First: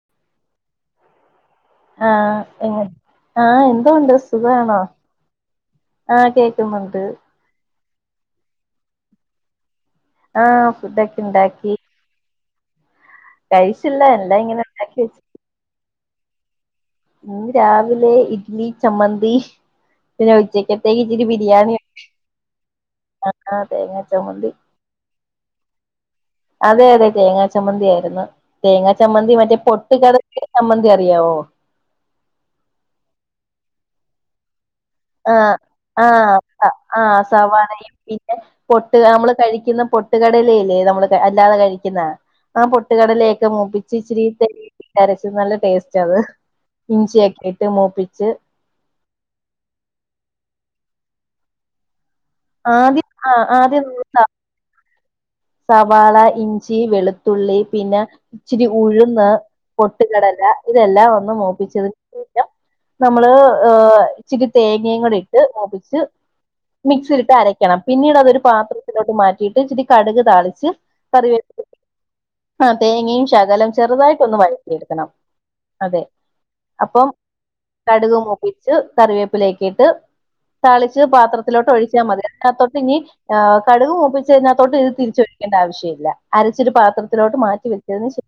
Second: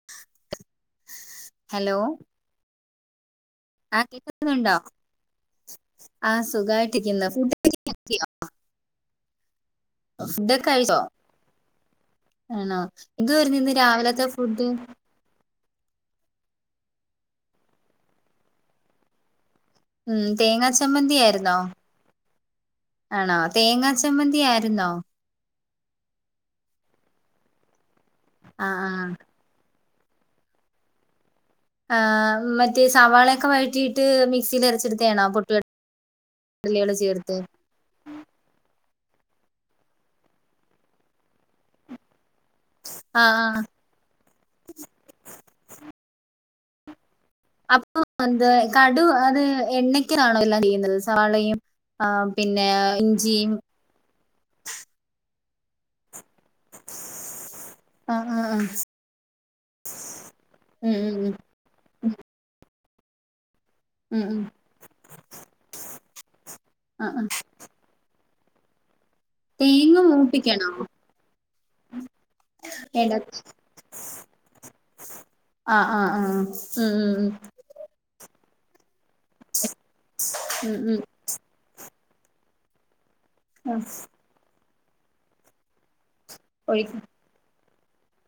[inaudible] ആഹ് ആ ആഹ് ആ എന്തോണ്ട് കേൾക്കുന്നുണ്ടോ സുഖണോ ആ ആഹ് കേക്ക്ന്നുണ്ട് സുഖായിട്ടിരിക്കുന്നു ഫുഡ് കഴിച്ചോ ആഹ് ഫുഡൊക്കഴിച്ചോ ഫുഡൊക്കെ ഇണ്ടാക്കി ആണോ എന്തുവായിരുന്നു ഇന്ന് കഴിച്ചില്ല രാവിലത്തെ എല്ലാം ഇങ്ങനെ ഫുഡ് ഇണ്ടാക്കി വെച്ച് ഇന്ന് രാവിലെ ഇഡ്ലി ചമ്മന്തി ഉം പിന്നെ തേങ്ങാ ഉച്ചക്കത്തേക്ക് ചമ്മന്തി ഇച്ചിരി ആയിരുന്നോ ബിരിയാണി ആണോ ആ തേങ്ങാ തേങ്ങ ചമ്മന്തി ആയിരുന്നോ അതെ അതെ തേങ്ങാ ചമ്മന്തിയായിരുന്നു ആ ആ തേങ്ങാ ചമ്മന്തി മറ്റേ പൊട്ടുകടല ചമ്മന്തി അറിയാവോ ആഹ് മറ്റേ സവാളയൊക്കെ വയറ്റിയിട്ട് മിക്സിൽ അരച്ചെടു ആഹ് ആഹ് ആഹ് ചേർത്ത് സവാളയും പിന്നെ പൊട്ട് അമ്മള് കഴിക്ക്ന്നെ പൊട്ട്കടലയില്ലേ നമ്മള് അല്ലാതെ കഴിക്ക്ന്നെ ആ പൊ പൊട്ട് ആ ആ കടലയൊക്കെ മൂപ്പിച്ച് ഇച്ചിരി അരച്ച് നല്ല ടേസ്റ്റത് ഇഞ്ചിയൊക്കിട്ട് അപ്പൊ എന്ത കടു അത് എണ്ണക്കാണോ എല്ലാം ചെയ്യുന്നത് സവാളയും ആ പിന്നെ ഇഞ്ചിയും അത് [unintelligible] സവാള, ഇഞ്ചി, വെളു തുള്ളി, പിന്നെ ആ ആ ആ ഇച്ചിരി ഉഴുന്ന്, പൊട്ടുകടല ഉം ഇതെല്ലാം ഉം ഒന്ന് മൂ ച്ചതിനു ശേഷംനമ്മള് ഏഹ് ഉം ഉം ഉം ഇച്ചിരി തേങ്ങയും കൂടി ഇട്ട് മുപ്പിച്ച് ആ മിക്സ് ആ ഇട്ട് അര ണം പിന്നീട് അതൊരു പാത്രത്തിലോട്ട് മാറ്റിയിട്ട് ഇച്ചിരി തേങ്ങ കടുക് താളിച്ച് മൂപ്പിക്കണോ കറിവേ ആ എട തേങ്ങയും ശകലം ചെറുതായിട്ടൊന്ന് വഴറ്റിയെടുക്കണം. ആഹ് അതെ ആഹ് ആഹ് ഉം ഉം അപ്പം ഉം. കടുക് മൂപ്പിച്ച് കറിവേപ്പിലയൊക്കെ ഇട്ട് ഉം ഉം താളിച്ച് പാത്ര ത്തിലോട്ട് ഒഴിച്ചാൽ മതി അതിന കത്തോട്ട് ഇനി ഉം കടുക് മൂപ്പിച്ചതിനകത്തോട്ട് ഇത് തിരിച്ചൊഴിക്കേണ്ട ആവശ്യമില്ല. അരച്ചൊരു ഒഴി പാത്രത്തിലോട്ട് മാറ്റി വെച്ചതിന് ശേ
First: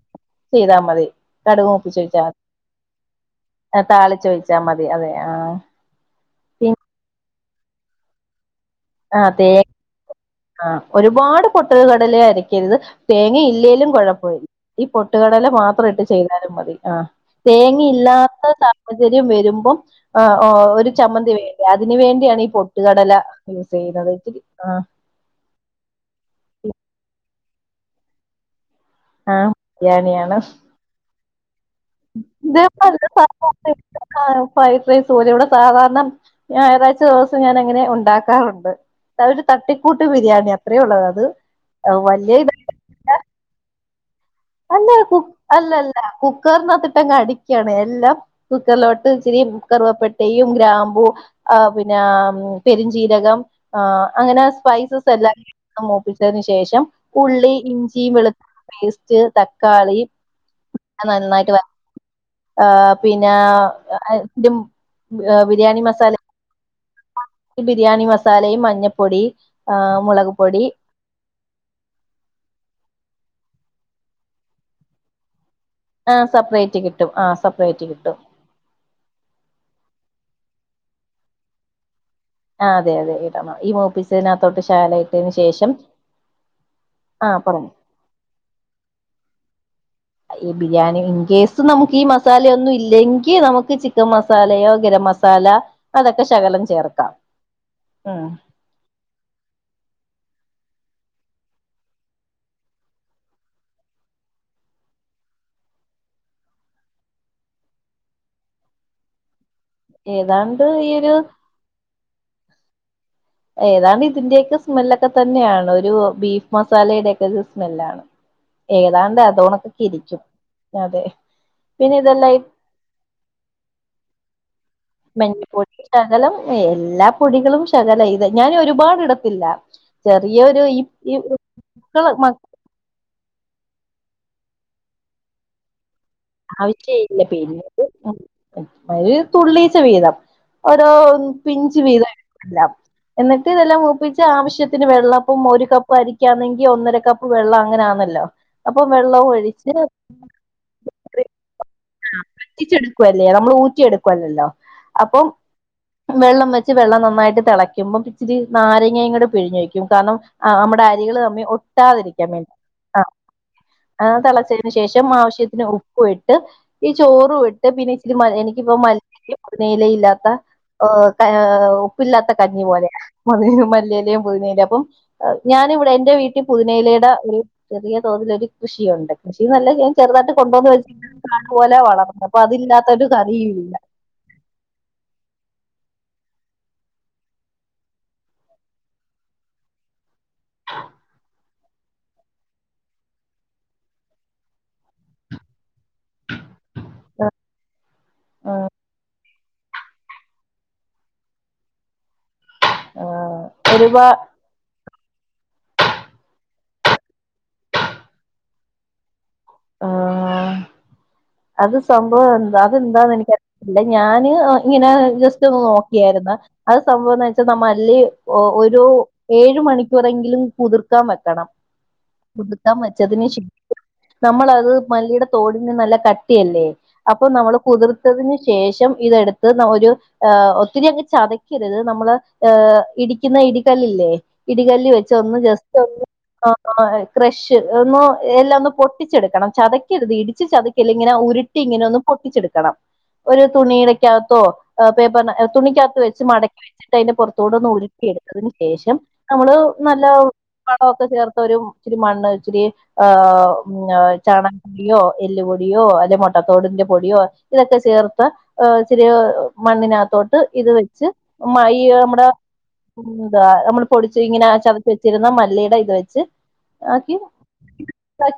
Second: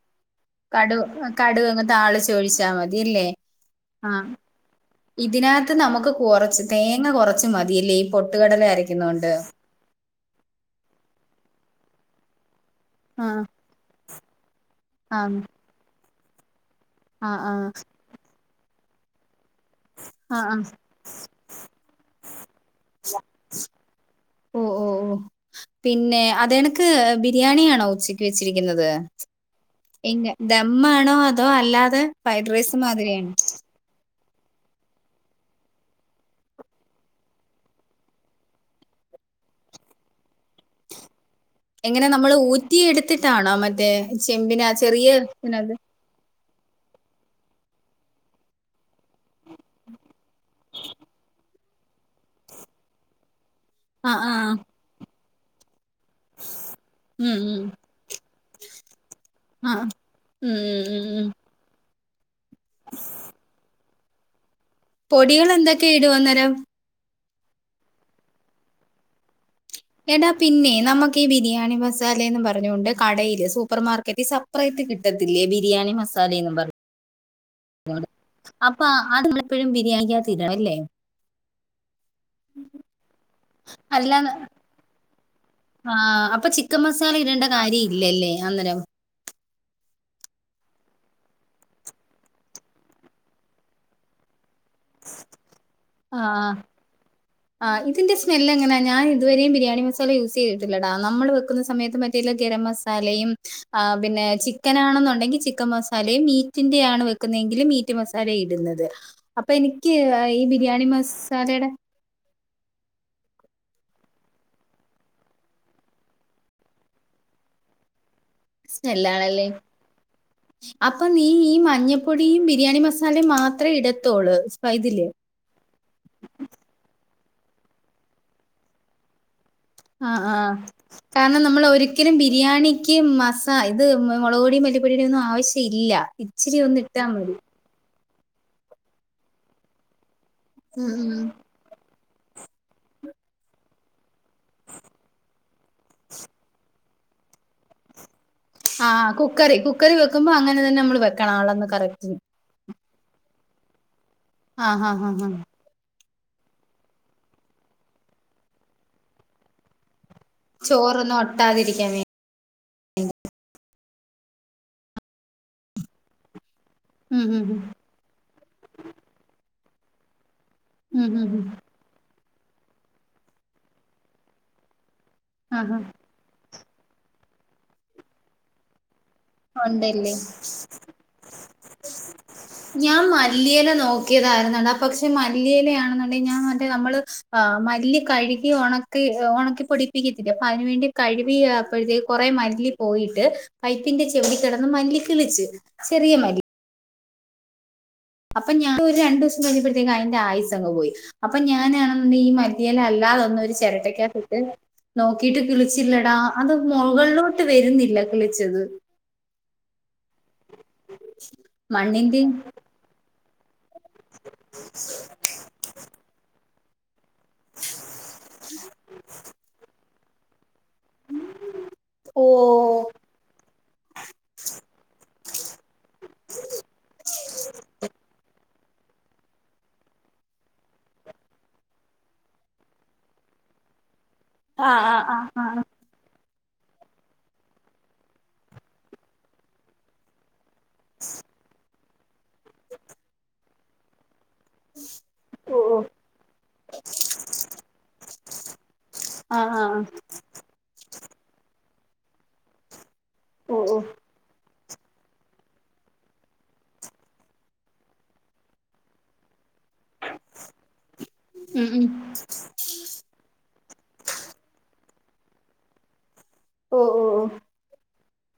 കടു കടുകങ്ങ് താളിച്ചൊഴിച്ചാൽ മതില്ലേ? മതി ആഹ് താളിച്ചൊഴിച്ചാൽ മതി അതെ ആ ഇതിനകത്ത് നമ്മുക്ക് കുറച്ച് പിൻ- തേങ്ങ കൊറച്ചുമതിയല്ലേ ഈ പൊട്ടുകടല ആ അരക്കുന്നൊണ്ട്? തേ ആഹ് ഒരുപാട് പൊട്ടുകടല അരക്കരുത് തേങ്ങ ആഹ് ഇല്ലേലും കുഴപ്പമില്ല ഈ ആഹ് പൊട്ടുകടല മാത്രം ഇട്ട് ചെയ്താലും മതി. ആഹ് തേങ്ങയില്ലാത്ത സാഹചര്യം വരുമ്പം ആഹ് ഒരു ചമ്മന്തി വേണ്ടേ അതിനു വേണ്ടിയാണ് ഈ പൊട്ടുകടല യൂസ് ചെയ്യുന്നത് [unintelligible] ഓഹ് ആഹ് ഓഹ് പിന്നെ അത് കണക്ക് ബിരിയാണി ആണോ ഉച്ചക്ക് വെച്ചിരിക്കുന്നത്? ആഹ് പിന്നെ ബിരിയാണിയാണ് ദമ്മാണോ അതോ അല്ലാതെ ഫ്രൈഡ് റൈസ് മാതിരിയാന്നോ? ആഹ് ഫ്രൈഡ് റൈസ് പോലെ ഇവിടെ സാധാരണ ഞായറാഴ്ച ദിവസം ഞാൻ അങ്ങനെ ഒണ്ടാക്കാറുണ്ട്. അത് ഒരു തട്ടിക്കൂട്ട് ബിരിയാണി അത്രേ ഒള്ളത് അത് എങ്ങനെ നമ്മള് വലിയ ഇത ഊറ്റി എടുത്തിട്ടാണോ? മറ്റേ ചെമ്പിന അല്ല ചെറിയ കുക്ക് അല്ല ഇതിനകത്ത് അല്ല കുക്കറിനാത്ത്ട്ടങ്ങ് അടിക്കാണ് എല്ലാം കുക്കറിലോട്ട് ഇച്ചിരി കറുവപ്പെട്ടയും, ഗ്രാമ്പു, ആഹ് പിന്നെ പെരിഞ്ചീരകം ആഹ് അങ്ങനെ സ്പൈസസ് എല്ലാം മൂപ്പിച്ചതിന് ശേഷം ഉം ഉള്ളി, ഉം ഇഞ്ചി, വെളുത്തുള്ളി പേസ് ച്ച് ആഹ് തക്കാളി ഉം ഉം ഉം ഉം നന്നായിട്ട് [unintelligible] ആഹ് പിന്നെ [unintelligible] ആഹ് ബിരിയാണി മസാലേം ന്നേരം ബിരിയാണി മസാലയും, മഞ്ഞപ്പൊടി, ആഹ് എടാ മുളക് പൊടി പിന്നെ നമുക്ക് ഈ ബിരിയാണി മസാലേന്ന് പറഞ്ഞോണ്ട് കടയില് സൂപ്പർ മാർക്കറ്റി സെപ്പറേറ്റ് കിട്ട് കിട്ടത്തില്ലേ ബിരിയാണി ആ മസാലേന്നും പറ സെപ്പറേറ്റ് കിട്ടും ആഹ് സെപ്പറേറ്റ് കിട്ടും. അപ്പൊ അത് എപ്പളും ബിരിയാണിക്കാത്ത് ഇടണം അല്ലേ? ആഹ് അതെ അതെ ഇടണം ഈ മൂപ്പിച്ചതിനാത്തോട്ട് ശകലം ഇട്ടേന് ശേഷം ആഹ് അപ്പൊ ചിക്കൻ മസാല ആഹ് ഇടണ്ട പറഞ്ഞു കാര്യം ഇല്ലല്ലേ അന്നേരം? ഈ ബിരിയാണി ഇൻ കേസ് നമ്മക്ക് ഈ മസാലയൊന്നും ഇല്ലെങ്കി നമ്മുക്ക് ചിക്കൻ മസാലയോ ഖരം മസാല അതൊക്കെ ശകലം ചേർക്കാം. ആഹ് ഇതിന്റെ ഉം സ്മെല്ല് എങ്ങനാ ഞാൻ ഇതുവരെയു ബിരിയാ [unintelligible] യൂസ് ചെയ്യത്തില്ലെടാ നമ്മള് വെക്കുന്ന സമയത്ത് മറ്റേ ഇല്ല ഗരം മസാലയും ആഹ് പിന്നെ ചിക്കൻ ആണെന്നൊണ്ടെങ്കി ചിക്കൻ മസാലയും മീറ്റിന്റെ ആണ് വെക്കുന്നേങ്കില് മീറ്റ് റ്റ് മസാലയും ഇടുന്നത് അപ്പൊ എനിക്ക് ഈ ഏതാണ്ട് ബിരിയാണി ഒരു മസാലേടെ ഏതാണ്ട് ഇതിന്റെയൊക്കെ സ്മെല്ലൊക്കെ തന്നെയാണ് ഒരു ബീഫ് മസാലയുടെ ഒക്കെ ഒരു സ്മെല്ലാണ്. ഏതാണ്ട് സ്മെല്ലാണല്ലേ അതോണക്കൊക്കെ ഇരിക്കും അതെ അപ്പൊ നീ ഈ പിന്നെ ഇതെല്ലാം ഈ മഞ്ഞപ്പൊടിയും, ബിരിയാണി മസാ സാലയും മാത്രേ ഇടത്തൊള്ള് സ്പൈ ഇതില് മല്ലി പൊടി ശകലം എല്ലാ പൊടികളും ശകലം ഇത് ഞാൻ ഒരുപാട് ഇടത്തില്ല. ആഹ് ആഹ് ചെറിയൊരു ഈ ഈ കാരണം നമ്മൾ ഒരിക്കലും മക്കള് ബിരിയാണി ക്ക് മസാ ഇത് മൊളക് പൊടിം മല്ലിപ്പൊടീടെ ഒന്നും ആവശ്യ ഇല്ല ഇച്ചിരി ഒന്ന് ഇട്ടാ ആവശ്യല്ല മതി പിന്നെ [unintelligible] ഒര് തുള്ളീച്ചെ വീതം ഓരോ ഉം ഉം പിഞ്ച് വീതം ല്ലാം എന്നിട്ട് ഇതെല്ലാം മൂപ്പിച്ച് ആവശ്യത്തിന് വെള്ളം ഇപ്പം ഒരു കപ്പ് അരിക്കാന്നെങ്കി ഒന്നര കപ്പ് കപ്പ് വെള്ളം അങ്ങനാന്നല്ലോ അപ്പം ആഹ് വെള്ളവും കുക്കറീ ഒഴിച്ച് കുക്കറീ വെക്കുമ്പോ അങ്ങനെ തന്നെ നമ്മള് വെക്കണം അളന്ന് കറക്റ്റിന് വറ്റിച്ചെടുക്കുവല്ലേ നമ്മള് ഊറ്റിയെടുക്കുവല്ലല്ലോ ആ ആ ആ അപ്പം ആ വെള്ളം വെച്ച് വെള്ളം നന്നായിട്ട് തെളക്കുമ്പം ഇച്ചിരി നാരങ്ങയും കൂടെ പിഴിഞ്ഞൊഴിക്കും കാരണം ആഹ് നമ്മടെ ചോറൊന്നും അരികള് തമ്മി ഒട്ടാതിരിക്കാൻ വേ ഒട്ടാതിരി ക്കാൻ വേണ്ടി ആഹ് അത് തെളച്ചേന് ശേഷം ആവശ്യത്തിന് ഉപ്പു ഇട്ട് ഈ ഉം ഉം ചോറുവിട്ട് പിന്നെ ഇച്ചിരി മ എനിക്കിപ്പോ മല്ലി [unintelligible] പൊതിന എലയില്ലാത്ത ഓ ഉം ഉം ക ഉം ഉം ആഹ് ഉപ്പില്ലാത്ത കഞ്ഞി പോലെയാ മല്ലി എലയും പൊതിന എലയും അപ്പം ഏഹ് ആ ഞാനിവിടെ എന്റെ വീട്ടീ പുതിനയെലേടെ ഒരു ചെറിയ തോതിലൊരു കൃഷിയൊണ്ട് ആ കൃഷീന്നല്ല ഞാൻ ഉണ്ടല്ലേ ചെറ്തായിട്ട് കൊണ്ടൊന്ന് വെച് നല്ല പോലെ വളർന്ന് അപ്പൊ അതില്ലാത്തൊരു കറിയുവില്ല മുക്കിയെതായിര്ന്നെടാ പക്ഷേ മല്ലിയെലയാണെന്ന്ണ്ടെങ്കി ഞാൻ [unintelligible] നമ്മള് ആ മല്ലി കഴ്കി ഒണക്കി ഒണക്കിപ്പൊടി പ്പിക്കത്തില്ലേ അപ്പയ്ന് വേണ്ടി കഴുവിയപ്പഴ്ത്തേക്ക് കൊറേ മല്ലി പോയിട്ട് പ്പിന്റെ ചെമ്പീ കെടന്ന് മല്ലികിളിച്ച് ചെറിയ മല്ലി ആഹ് അപ്പൊ ഞാൻ ഒരു രണ്ടുദിവ്സം കഴിഞ്ഞപ്പഴ്ത്തേക്ക് അയ്ന്റെ ആയുസങ്ങ് പോയി അപ്പൊ ഞാനാണെന്ന് ണ്ടെങ്കി ഈ മര് തിയേലല്ലാതൊന്നൊര് ഒരുപാ ചെരട്ടക്കാത്തിട്ട് നോക്കീട്ട് കിളിച്ചില്ലെടാ അത് മൊകള്ലോട്ട് വെര്ന്നില്ല കിളിച്ചത് ആഹ് അത് മണ്ണിന്റെ സംഭവെന്താ അതെന്താന്നെനിക്ക ഇല്ല ഞാന് ഇങ്ങനെ ജസ്റ്റൊന്ന് നോക്കിയാര്ന്ന് അത് സംഭവംന്ന് വെച്ചാ മല്ലി ഒരു ഏഴ് മണിക്കൂറെങ്കിലും കുതിർ ക്കാൻ വെക്കണം ഓ കുത്ർത്താൻ വെച്ചതിന് ശേ നമ്മളത് മല്ലീടെ തോടിന് നല്ല കട്ടിയല്ലേ അപ്പൊ നമ്മള് കുതിർത്തതിന് ശേഷം ഇതെടുത്ത് ന ഒരു ആ ഒത്തിരി അങ്ങ് ചതക്കര്ത് നമ്മള് ഏ ഇടിക്കുന്ന ഇടികല്ലില്ലേ ആ ഇടികല്ലീ ആ ആ വെച്ചൊന്ന് ആ ജസ് ആഹ് ക്രഷ് ഒന്ന് എല്ലാവൊന്ന് പൊട്ടിച്ചെട്ക്കണം ചത ഇടിക്കര്ത് ഇടിച്ച് ചതക്കല്ല് ഇങ്ങനെ ഉരുട്ടി ഇങ്ങനെ ഒന്ന് പൊട്ടിച്ചെട്ക്കണം ഒരു തുണീടെക്കകത്തോ ആ പ്പേപർഞ്ഞാ തുണിക്കാത്ത് വെച്ച് മടിക്കി വെച്ച് ട്ടയ്ന്റെ പൊറ്ത്തൂടൊന്ന് ഉരുക്കിയെട്ത്തതിന് ശേഷം ആ നമ്മള് ആ നല്ല കടകൊക്കെ ചേർത്തൊരു ഇച്ചിരി മണ്ണുവിച്ചിരി ആഹ് ഓ ഓ ചാണകപ്പൊടിയോ എല്ല് പൊടിയോ അല്ലേ മൊട്ടത്തോടിന്റെ പൊടിയോ ഇതൊക്കെ ചേർത്ത് ഇച്ചിരി മണ്ണിനകത്തോട്ട് ഇത് വെച്ച് ഉം മയീ ഉം നമ്മടെ എന്താ നമ്മൾ പൊടിച്ച് ഇങ്ങനെ ചതച്ച് വെച്ചിര്ന്ന മല്ലീടെ ഇത് വെച്ച് ഓഹ് ഓഹ് ഓഹ്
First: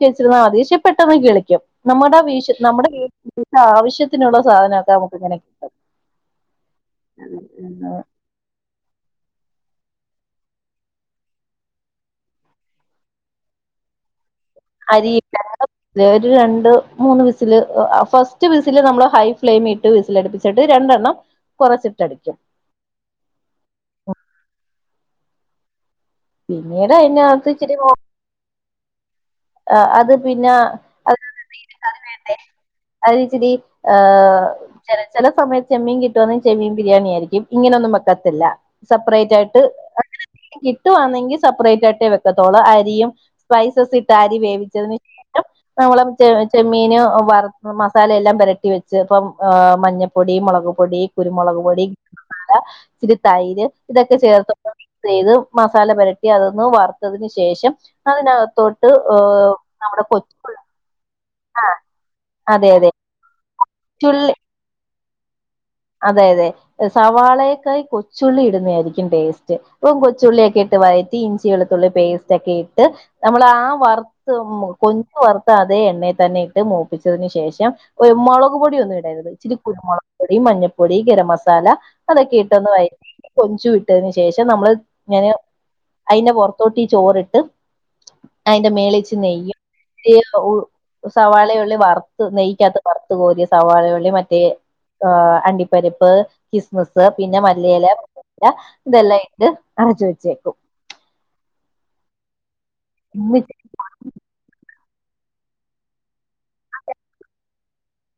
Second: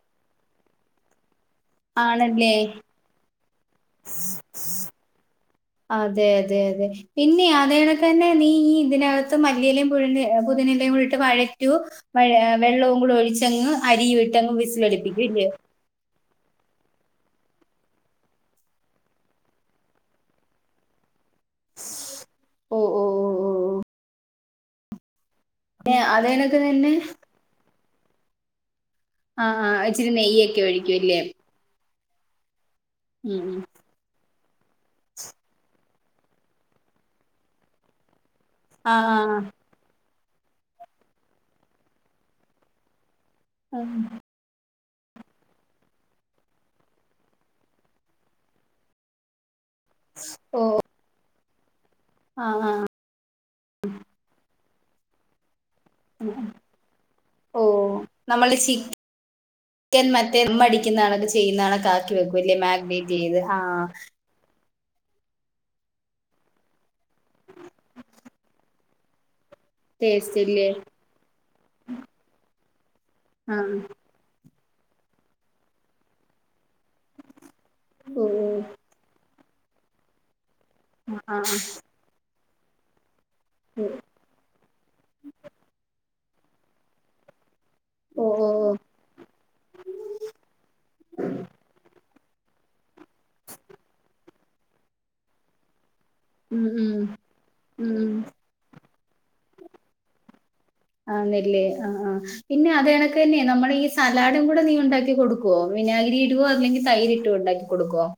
വെച്ചിര്ന്നാ മതി പക്ഷേ പെട്ടെന്ന് കിളിക്കും നമ്മടെ ആണല്ലേ വീശ് നമ്മടെ വീട്ട്ലാവശ്യത്ത്ന്ള്ള സാധനവൊക്കെ നമക്കിങ്ങനെ കിട്ടും അതെ അതെ അതെ പിന്നെ അതേയണക്കെന്നെ നീ ഈയിതിനക ത്ത് മല്ലിയെലേം പൊതിന്ന പുതിനെലേം കൂടെ ഇട്ട് വഴറ്റുവോ വെള്ളവും കൂടെ ഒഴിച്ചങ്ങ് അരിയുവിട്ടങ്ങ് വിസിലടിപ്പിക്കുവില്ല്യോ ഞാന്ന് രണ്ട് മൂന്ന് വിസില് ഫസ്റ്റ് വിസില് നമ്മ്ള് ഹൈ ഫ്ലെയിമീ ഇട്ട് വിസിലട്പ്പിച്ചട്ട് രണ്ടെണ്ണം കൊറച്ച്ട്ടടിക്കും ഓഹ് ഓഹ് പിന്നെ അത് പിന്നീട് അയിനാത്തിച്ചിരി കോ ആ ഇച്ചിരി അത് പിന്നെ നെയ്യൊക്കെ ഒഴിക്കുംല്ലേ ആ വേണ്ടേ അത് ഉം ഇച്ചിരി ഉം ഏ് ച ചില സമയത്ത് ചെമ്മീൻ കിട്ടുവന്ന ചെമ്മീൻ ബിരിയാണി ആയിരിക്കും ഇങ്ങനെയൊന്നും വെക്കത്തില്ല ആ ആ സെപ്പറേറ്റ് ആയിട്ട് കിട്ടു വന്നെങ്കിൽ സെപ്പറേറ്റ് ആയിട്ടേ വെക്കത്തോളൂ അരിയും ആ സ്പൈസസ് ഇട്ട് അരി വേവിച്ചത് ശേ ഷം നമ്മള് ചെമ്മീന് വറ മസാലയെല്ലാം വരട്ടി വെച്ച് ഇപ്പം മഞ്ഞ പ്പൊടി മുളക് പൊടി കുരുമുളക് പൊടി ആ ആ, ആ. ഇച്ചിരി തൈര് ഇതൊക്കെ ചേർത്ത മിക്സ് ചെയ്തു മസാല പരട്ടി അതൊന്ന് വറുത്തതിനന് ഓ ശേഷം നമ്മള് അതിനകത്തോട്ട് ഏഹ് നമ്മുടെ കൊ ണൊെ ചെയ്യുന്നത ആണെ ആാക്കി വെക്കും വ അതെ അതെ മാഗിനേറ്റ് ചെയ്ത് ആഹ് കൊച്ചുള്ളി അതെ അതെ സവാളയക്കായി കൊച്ചുള്ളി ഇടുന്ന ആയിരിക്കും ടേസ്റ്റ് ഇപ്പം ടേസ്റ്റ് കൊച്ചുള്ളിയൊക്കെ ഇല്ലേ ഇട്ട് വയറ്റി ഇഞ്ചി വെളുത്തുള്ളി പേസ്റ്റ് ഒക്കെ ഇട്ട് നമ്മൾ ആ വറ കൊഞ് വറുത്ത അതെ എണ്ണയെ തന്നെ ഇട്ട് മൂപ്പിച്ചതിനന് ശേഷം ഓ ഓ മുളക് പൊടിയ ഒന്നും ഇടരുത് ചിരിക്കുരു മുളക് പൊടി മഞ്ഞപ്പൊടി ആ ഗരം ആ ആ. മസാല അതൊക്കെ ഇട്ട് ഒന്ന് വയറ്റി കൊഞ്ചു ഇട്ട ശേഷം ശേഷം നമ്മള് ഇങ്ങനെ അതിന്റെ പുറത്തോട്ട് ചോറിട്ട് ഓ ഓ ഓ അയിന്റെ മേളേച്ച് നെയ്യും ഈ സവാളയള്ളി വറുത്ത് നെയിക്കാത്ത് വറുത്ത് കോരിയ സവാളയള്ളി മറ്റേ ആഹ് അണ്ടിപ്പരിപ്പ് ഉം ഉം കിസ്മിസ് പിന്നെ മല്ലിയില ഉം ഉം. അപ്പൊ ഇതെല്ലാം ഇട്ട് അടച്ച് വെച്ചേക്കും ആന്നല്ലേ ആഹ് ആഹ് പിന്നെ അത് കണക്ക് തന്നെ ഇവിടെ നമ്മള ഈ സലാഡും കൂടെ നീ ഉണ്ടാക്കി കൊടുക്കുവോ വിനഗരി ഇടുവോ അല്ലെങ്കിൽ തൈരി ഇട്ടുവോ ഉണ്ടാക്കി കൊടുക്കുവോ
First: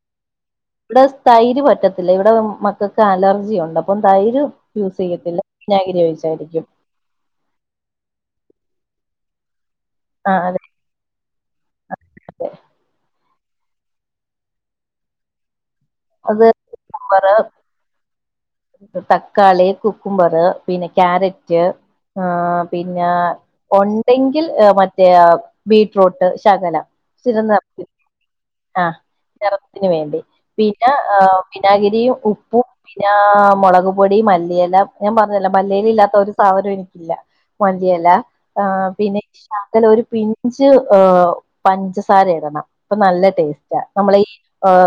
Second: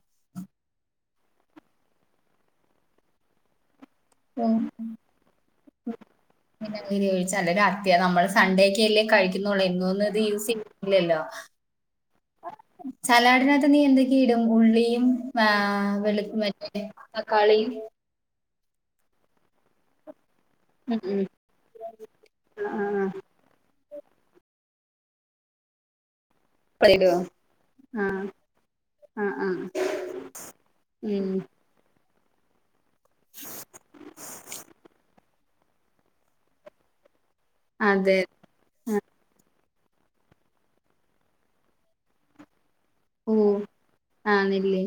ഇവിടെ തൈര് പറ്റത്തില്ല ഇവിടെ മക്കൾക്ക് അലർജിയ ഉണ്ട് അപ് അപ്പം തൈര് ഉം യൂസ് ചെയ്യത്തില്ല വിനാഗിരി ഒഴിച്ചായിരിക്കും അന ഒഴിച്ച നല്ല അത്യ നമ്മള് സൺഡേക്ക അല്ലേ കഴിക്കുന്നള്ളൂ എന്നൊന്നും ഇത് ആഹ് യൂസ് അതെ ചെയ്യുന്നില്ലല്ലോ അതെ സലാഡിനകത്ത് നീ എന്തൊക്കെയ ഇടും ഉള്ളിയും ആഹ് വെള്ളത്ത അത് മറ്റേ കുക്കുംബറ് തക്കാളിയും തക്കാളി കുക്കുംമ്പറ് പിന്നെ ഉം ഉം ക്യാരറ്റ് ആഹ് പിന്നെ ആഹ് ഉണ്ടെങ്കിൽ മറ്റേ ആഹ് ബീറ്റ്റൂട്ട് ശകലം ആഹ് ഇടുവോ സ്ഥിരം നിറ ആഹ് ആഹ് നിറത്തിന് വേണ്ടി പിന്നെ ഉം വിനാഗിരിയും ഉപ്പും പിന്നെ മുളക് പൊടി മല്ലിയെല ഞാൻ പറ അല്ല മല്ലിയില ഇല്ലാത്ത ഒരു സാധനം എനിക്കില്ല മല്ലിയല അതെ ആഹ് പിന്നെ ഈ ശാക്കല ഒരു പിഞ്ച് പഞ്ചസാര ഇടണം പ്പൊ നല്ല ഓ ടേസ്റ്റ നമ്മള ആന്നില്ലേ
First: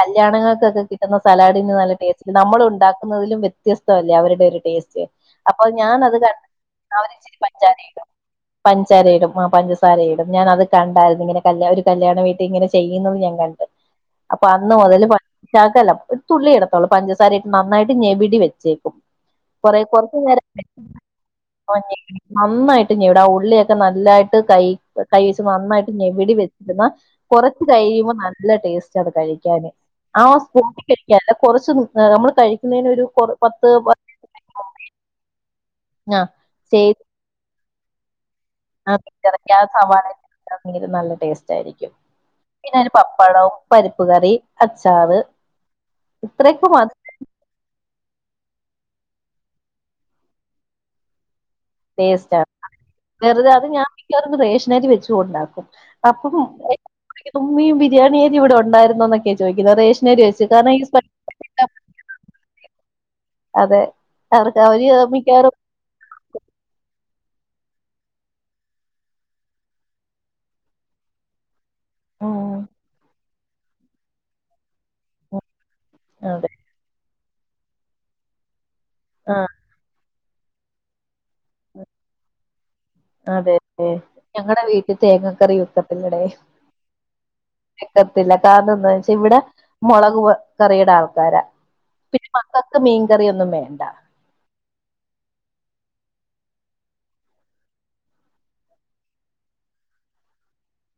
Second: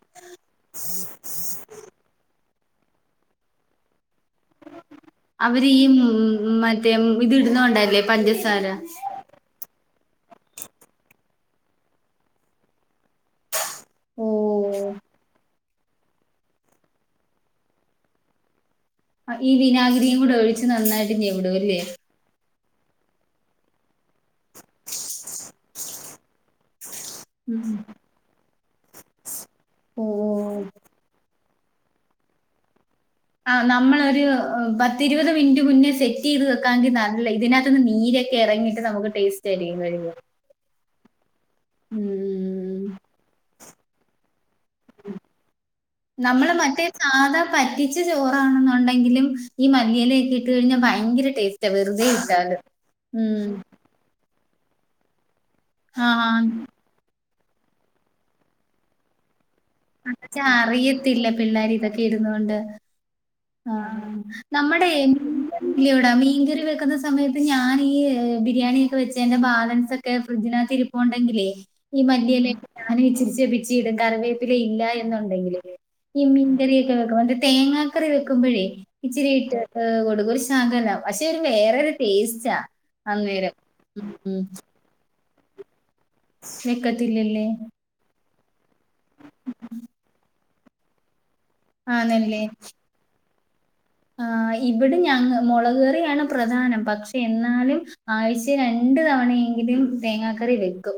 കല്യാണങ്ങൾക്കൊക്കെ കിട്ടുന്ന സലാഡിന് നല്ല നമ്മൾ ഉണ്ടാക്കുന്നതിലും വ്യത്യസ്തമല്ല അവരുടെ ടേസ്റ്റ് അപ്പൊ അവര് ഈ ഞാൻ അത് കണ്ട് ഉം, മറ്റേ ഇത് അവരിച്ചിരി പഞ്ചാര ഇടുന്നോണ്ടല്ലേ ഇടും പഞ്ചസാര പഞ്ചാര ഇടും ആഹ് പഞ്ചസ സാര ഇടും ഞാൻ അത് കണ്ടായിരുന്നു ഇങ്ങനെ കല്യാ ഒരു കല്യാണ വീട്ടി ഇങ്ങനെ ചെയ്യുന്നത് ഞാൻ കണ്ട് അപ്പ അന്ന് ഓ മുതല് പഞ്ച ശകലം ഒരു തുള്ളി ഇടത്തോള്ളൂ പഞ്ചസാര ഇട്ട് നന്നായിട്ട് ഞെവിടി വെച്ചേക്കും ആഹ് ഈ കൊറ വിനാഗിരിയും കുറച്ച് കൂടെ നേരം ഒഴിച്ച് നന്നായിട്ട് ഞെവിടും അല്ലേ [inaudible] നന്നായിട്ട് ഞെവിട് ആഹ് ഉള്ളിയൊക്കെ നല്ലായിട്ട് കൈ കൈച്ച് നന്നായിട്ട് ഞെവിടി വെച്ചിരുന്ന കുറച്ച് കഴിയുമ്പോൾ നല്ല ടേസ്റ്റ്ണ് കഴിക്ക ആഹ് ഓഹ് സ്പോട്ടിൽ കഴിയ്ക്കാൻ അല്ല കുറച്ച് നമ്മള് കഴിക്കുന്നെന് ഒരു ആഹ് പത്ത് പാ നമ്മളൊരു പത്തിരുപത് മിനി മുന്നേ ആ സെറ്റീത് വെക്കാങ്കി ചെയ്ത് നല്ലേ ഇതിനകത്ത്ന്ന് നീരൊക്കെ എറങ്ങീട്ട് നമുക്ക് ടേസ്റ്റ് ആ ആരിക്കും കഴിക്കാൻ. [inaudible] നല്ല ടേസ്റ്റ് ആയിരിക്കും പിന്നെ അതിന് പപ്പടവും പരിപ്പ് കറി അച്ചാറ് നമ്മള് ഇത്രയൊക്കെ മറ്റേ മാത്രം സാധാ പറ്റിച്ച ചോറാണെന്നുണ്ടെങ്കിലും ഈ മല്ലിയിലൊക്കെ ഇട്ട് കഴിഞ്ഞാ ഭയങ്കര ടേസ് റ്റ വെറുതെ ടേസ്റ്റ് ആണ് ഇട്ടാലും ഉം വെറുതെ അത് ഞാൻ മിക്കവാറും ഇത് റേഷനരി വെച്ചും ഉണ്ടാക്കും ആഹ് അപ്പം തുമ്മീ ബിരിയാണി അരി ഇവിടെ ഉണ്ടായിരുന്നോ എന്നൊക്കെ ചോ ചോദിക്കുന്നതെഷ് അച്ച അറിയത്തില്ല പിള്ളേർ ഇതൊക്കെ ഇരുന്നുകൊണ്ട് അതെ ആഹ് അവർക്ക് അവര് നമ്മുടെ എ മിക്കവാറും ഇല്ലോടാ മീൻ കറി വെക്കുന്ന സമയത്ത് ഞാനി ഈ ബിരിയാണിയൊക്കെ വെച്ചേന്റെ ബാലൻസ് ഒക്കെ ഫ്രിഡ്ജിനകത്തിരിപ്പ് പോണ്ടെങ്കിലേ ഈ മല്ലിയില ഉം ഒക്കെ ഞാനും ഇച്ചിരിച്ചേ പിച്ചി ഇടും കറിവേപ്പില ഇല്ല എന്നുണ്ടെങ്കില് ഈ അതെ മീൻകറിയൊക്കെ വെക്കുമ്പോ തേങ്ങാ കറി വെക്കുമ്പോഴേ ഇച്ചിരി ആഹ് ഇട്ട് കൊടുക്കും ഒരു ശ ശകലം പക്ഷെ ഒരു വേറെരു ടേസ്റ്റ അതെല്ലേ ഞങ്ങടെ വീട്ടി തേങ്ങാക്കറി വെക്കത്തില്ലടെ. വെക്കത്തില്ലല്ലേ വെക്കത്തില്ല കാരണം എന്താ വെച്ചാ ഇവിടെ മുളക് കറിയുടെ ആൾക്കാരാ പിന്നെ ആന്നല്ലെ. മക്കൾക്ക് മീൻകറിയൊന്നും വേണ്ട ആഹ് ഇവിടെ ഞങ്ങ മുളക്കറിയാണ് പ്രധാനം പക്ഷെ എന്നാലും ആഴ്ച്ചേ രണ്ടു തവണയെങ്കിലും തേങ്ങാക്കറി വെക്കും.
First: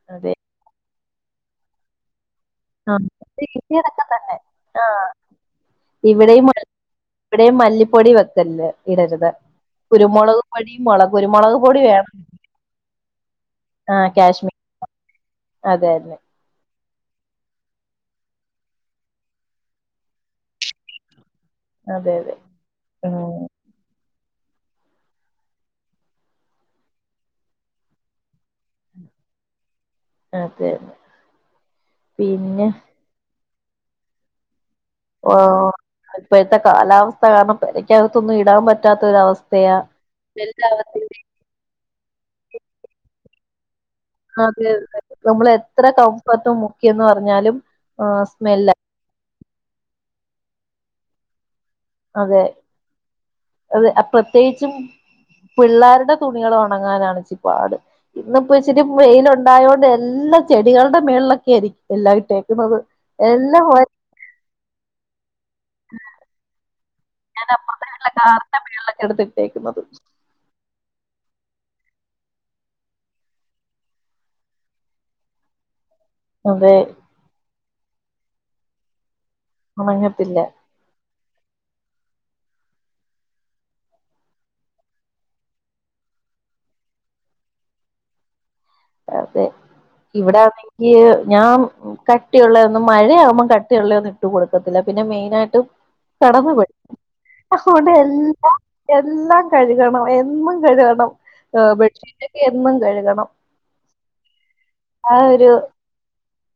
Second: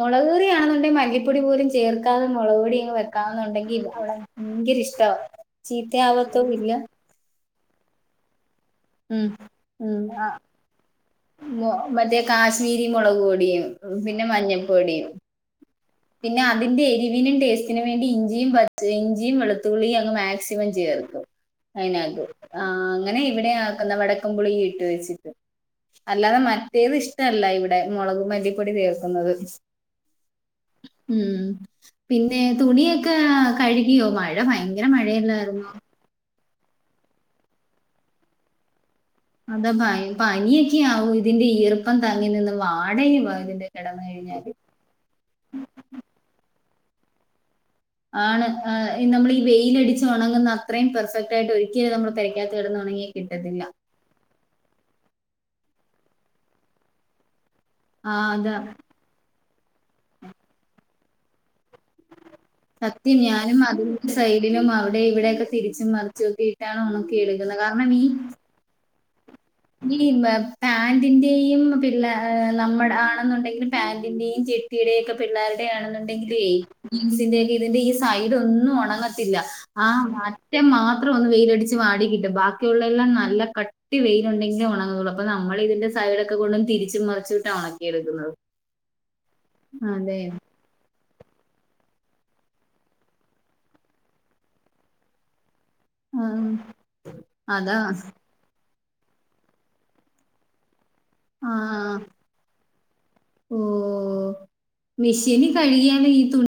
മുളക് അതെ കറിയാണെന്നുണ്ടേൽ മല്ലിപ്പൊടി പോലും ചെ ചേർക്കാതെ മുളക്പ്പൊടി ഇങ്ങ് ആഹ് വെക്കാവുന്നുണ്ടെങ്കിൽ അവിടെ ഭയങ്കര ഇഷ്ട്ടാ ഇവിടെയും ചിത്തയാവത്തും മ- ഇല്ല ഇവിടെയും മല്ലിപ്പൊടി വെക്കല്ലേ ഉം ഇടരുത് കുരുമുളക്പൊടി മുളക് കുരുമു മോ മറ്റേ കാശ്മീരി മുളക്പൊടിയും പിന്നെ മഞ്ഞൾപ്പൊടിയും. അതെ അതെ. പിന്നെ അതിന്റെ എരിവിനും ടേസ്റ്റിനും വേണ്ടി ഇഞ്ചിയും പച്ച ഇഞ്ചിയും വെളുത്തുള്ളിയും അങ്ങ് മാക്സിമം ചേർക്കും. അതെ അതെ അതിനാകു അതെ ആഹ് അങ്ങനെ ഉം ഇവിടെ ആക്കുന്നെ വടക്കംപുളി ഇട്ട് വെച്ചിട്ട്. അല്ലാതെ മറ്റേത് ഇഷ്ടല്ല ഇവിടെ മുളക് മല്ലിപ്പൊടി വെവുന്നത്. അതെന്നെ മ്മ് പിന്നെ തുണിയൊക്കെ കഴുകിയോ മഴ ഭയങ്കര. ഹോ മഴയല്ലായിരുന്നു ഇപ്പോഴത്തെ കാലാവസ്ഥ കാരണം പേരക്കകത്തൊന്നും ഇടാൻ പറ്റാത്തൊരവസ്ഥ. അതാ പനി പനിയൊക്കെ ആകും ഇതിന്റെ ഈർപ്പം തങ്ങി നിന്ന് വാട പോ ഇതിന്റെ കടന്ന അതെ തെ നമ്മൾ എത്ര കംഫർട്ട് മുക്കിയന്ന് പറഞ്ഞാലും. ആഹ് ആണ് സ്മെല്ല ഹ്‌ ഈ വെയിൽ അടിച്ച് ഉണങ്ങുന്ന അത്രയും പെർഫെക്റ്റ് ആയിട്ട് ഒരി ക്കലും നമ്മള് അതെ പെരക്കകത്ത് കെടന്നു ഒണങ്ങി കിട്ടത്തില്ല. [unintelligible] പ്രത്യേകിച്ചും പിള്ളേരുടെ തുണികള് ഉണങ്ങാനാണ് ഇച്ചി പാട് ആ ഇന്നപ്പോ അതാ ഇച്ചിരി വെയില് ഉണ്ടായോണ്ട് എല്ലാ ചെടികളുടെ മേൾലൊക്കെയിരിക്കും. എല്ലാം ഇട്ടേക്കുന്നത് സത്യം ഞാനും എല്ലാം പോ അതിന്റെ സൈഡിലും അവിടെ ഇവിടെയൊക്കെ തിരിച്ചും മറിച്ചു ഒക്കെയിട്ടാൽ നമ്മക്ക് ഇറുകാണെ കാരണം ഈ മേൾലൊക്കെടുത്ത് ഈ മ്മ് പാന്റിന്റെയും പിളേ നമ്മുടെ ആണെന്നുണ്ടെങ്കിൽ പാന്റിന്റെയും ചെട്ടിയുടെക്കെ പിള്ളേരുടെ ആണെന്നുണ്ടെങ്കില് അതെ ജിൻസിന്റെ ഇതിന്റെ ഒക്കെ ഈ സൈഡ് ഒന്നും ഉണങ്ങത്തില്ല. ആഹ് ഉണങ്ങത്തില്ല അറ്റം മാത്രം ഒന്ന് വെയിലടിച്ച് വാടിക്കിട്ടും ബാക്കിയുള്ളെല്ലാം നല്ല കട്ടി വെയി ണ്ടെങ്കിൽ ഉണങ്ങള്ളൂ അപ്പൊ നമ്മൾ ഇതിന്റെ സൈഡ് ഒക്കെ കൊണ്ടും തിരിച്ചും മറിച്ചിട്ടും ഉണക്കിടുക്കുന്നത്. അതെ ഇവിടൊണെങ്കി ഞാൻ കട്ടിയുള്ളൊന്നും മഴയാവുമ്പോം കട്ടിയുള്ളത് ഒന്നും ഇട്ട് കൊടുക്കത്തില്ല പിന്നെ മെയിനായിട്ട് ആഹ് കെടന്നുപോയി അതാ. അതോണ്ട് എല്ലാ എല്ലാം കഴുകണം എന്നും കഴുകണം ആഹ് ബെഡ്ഷീറ്റൊക്കെ എന്നും കഴുകണം. ഓഹ് ആ ഒരു മിഷിനിൽ കഴുകിയാല് ഈ തുണി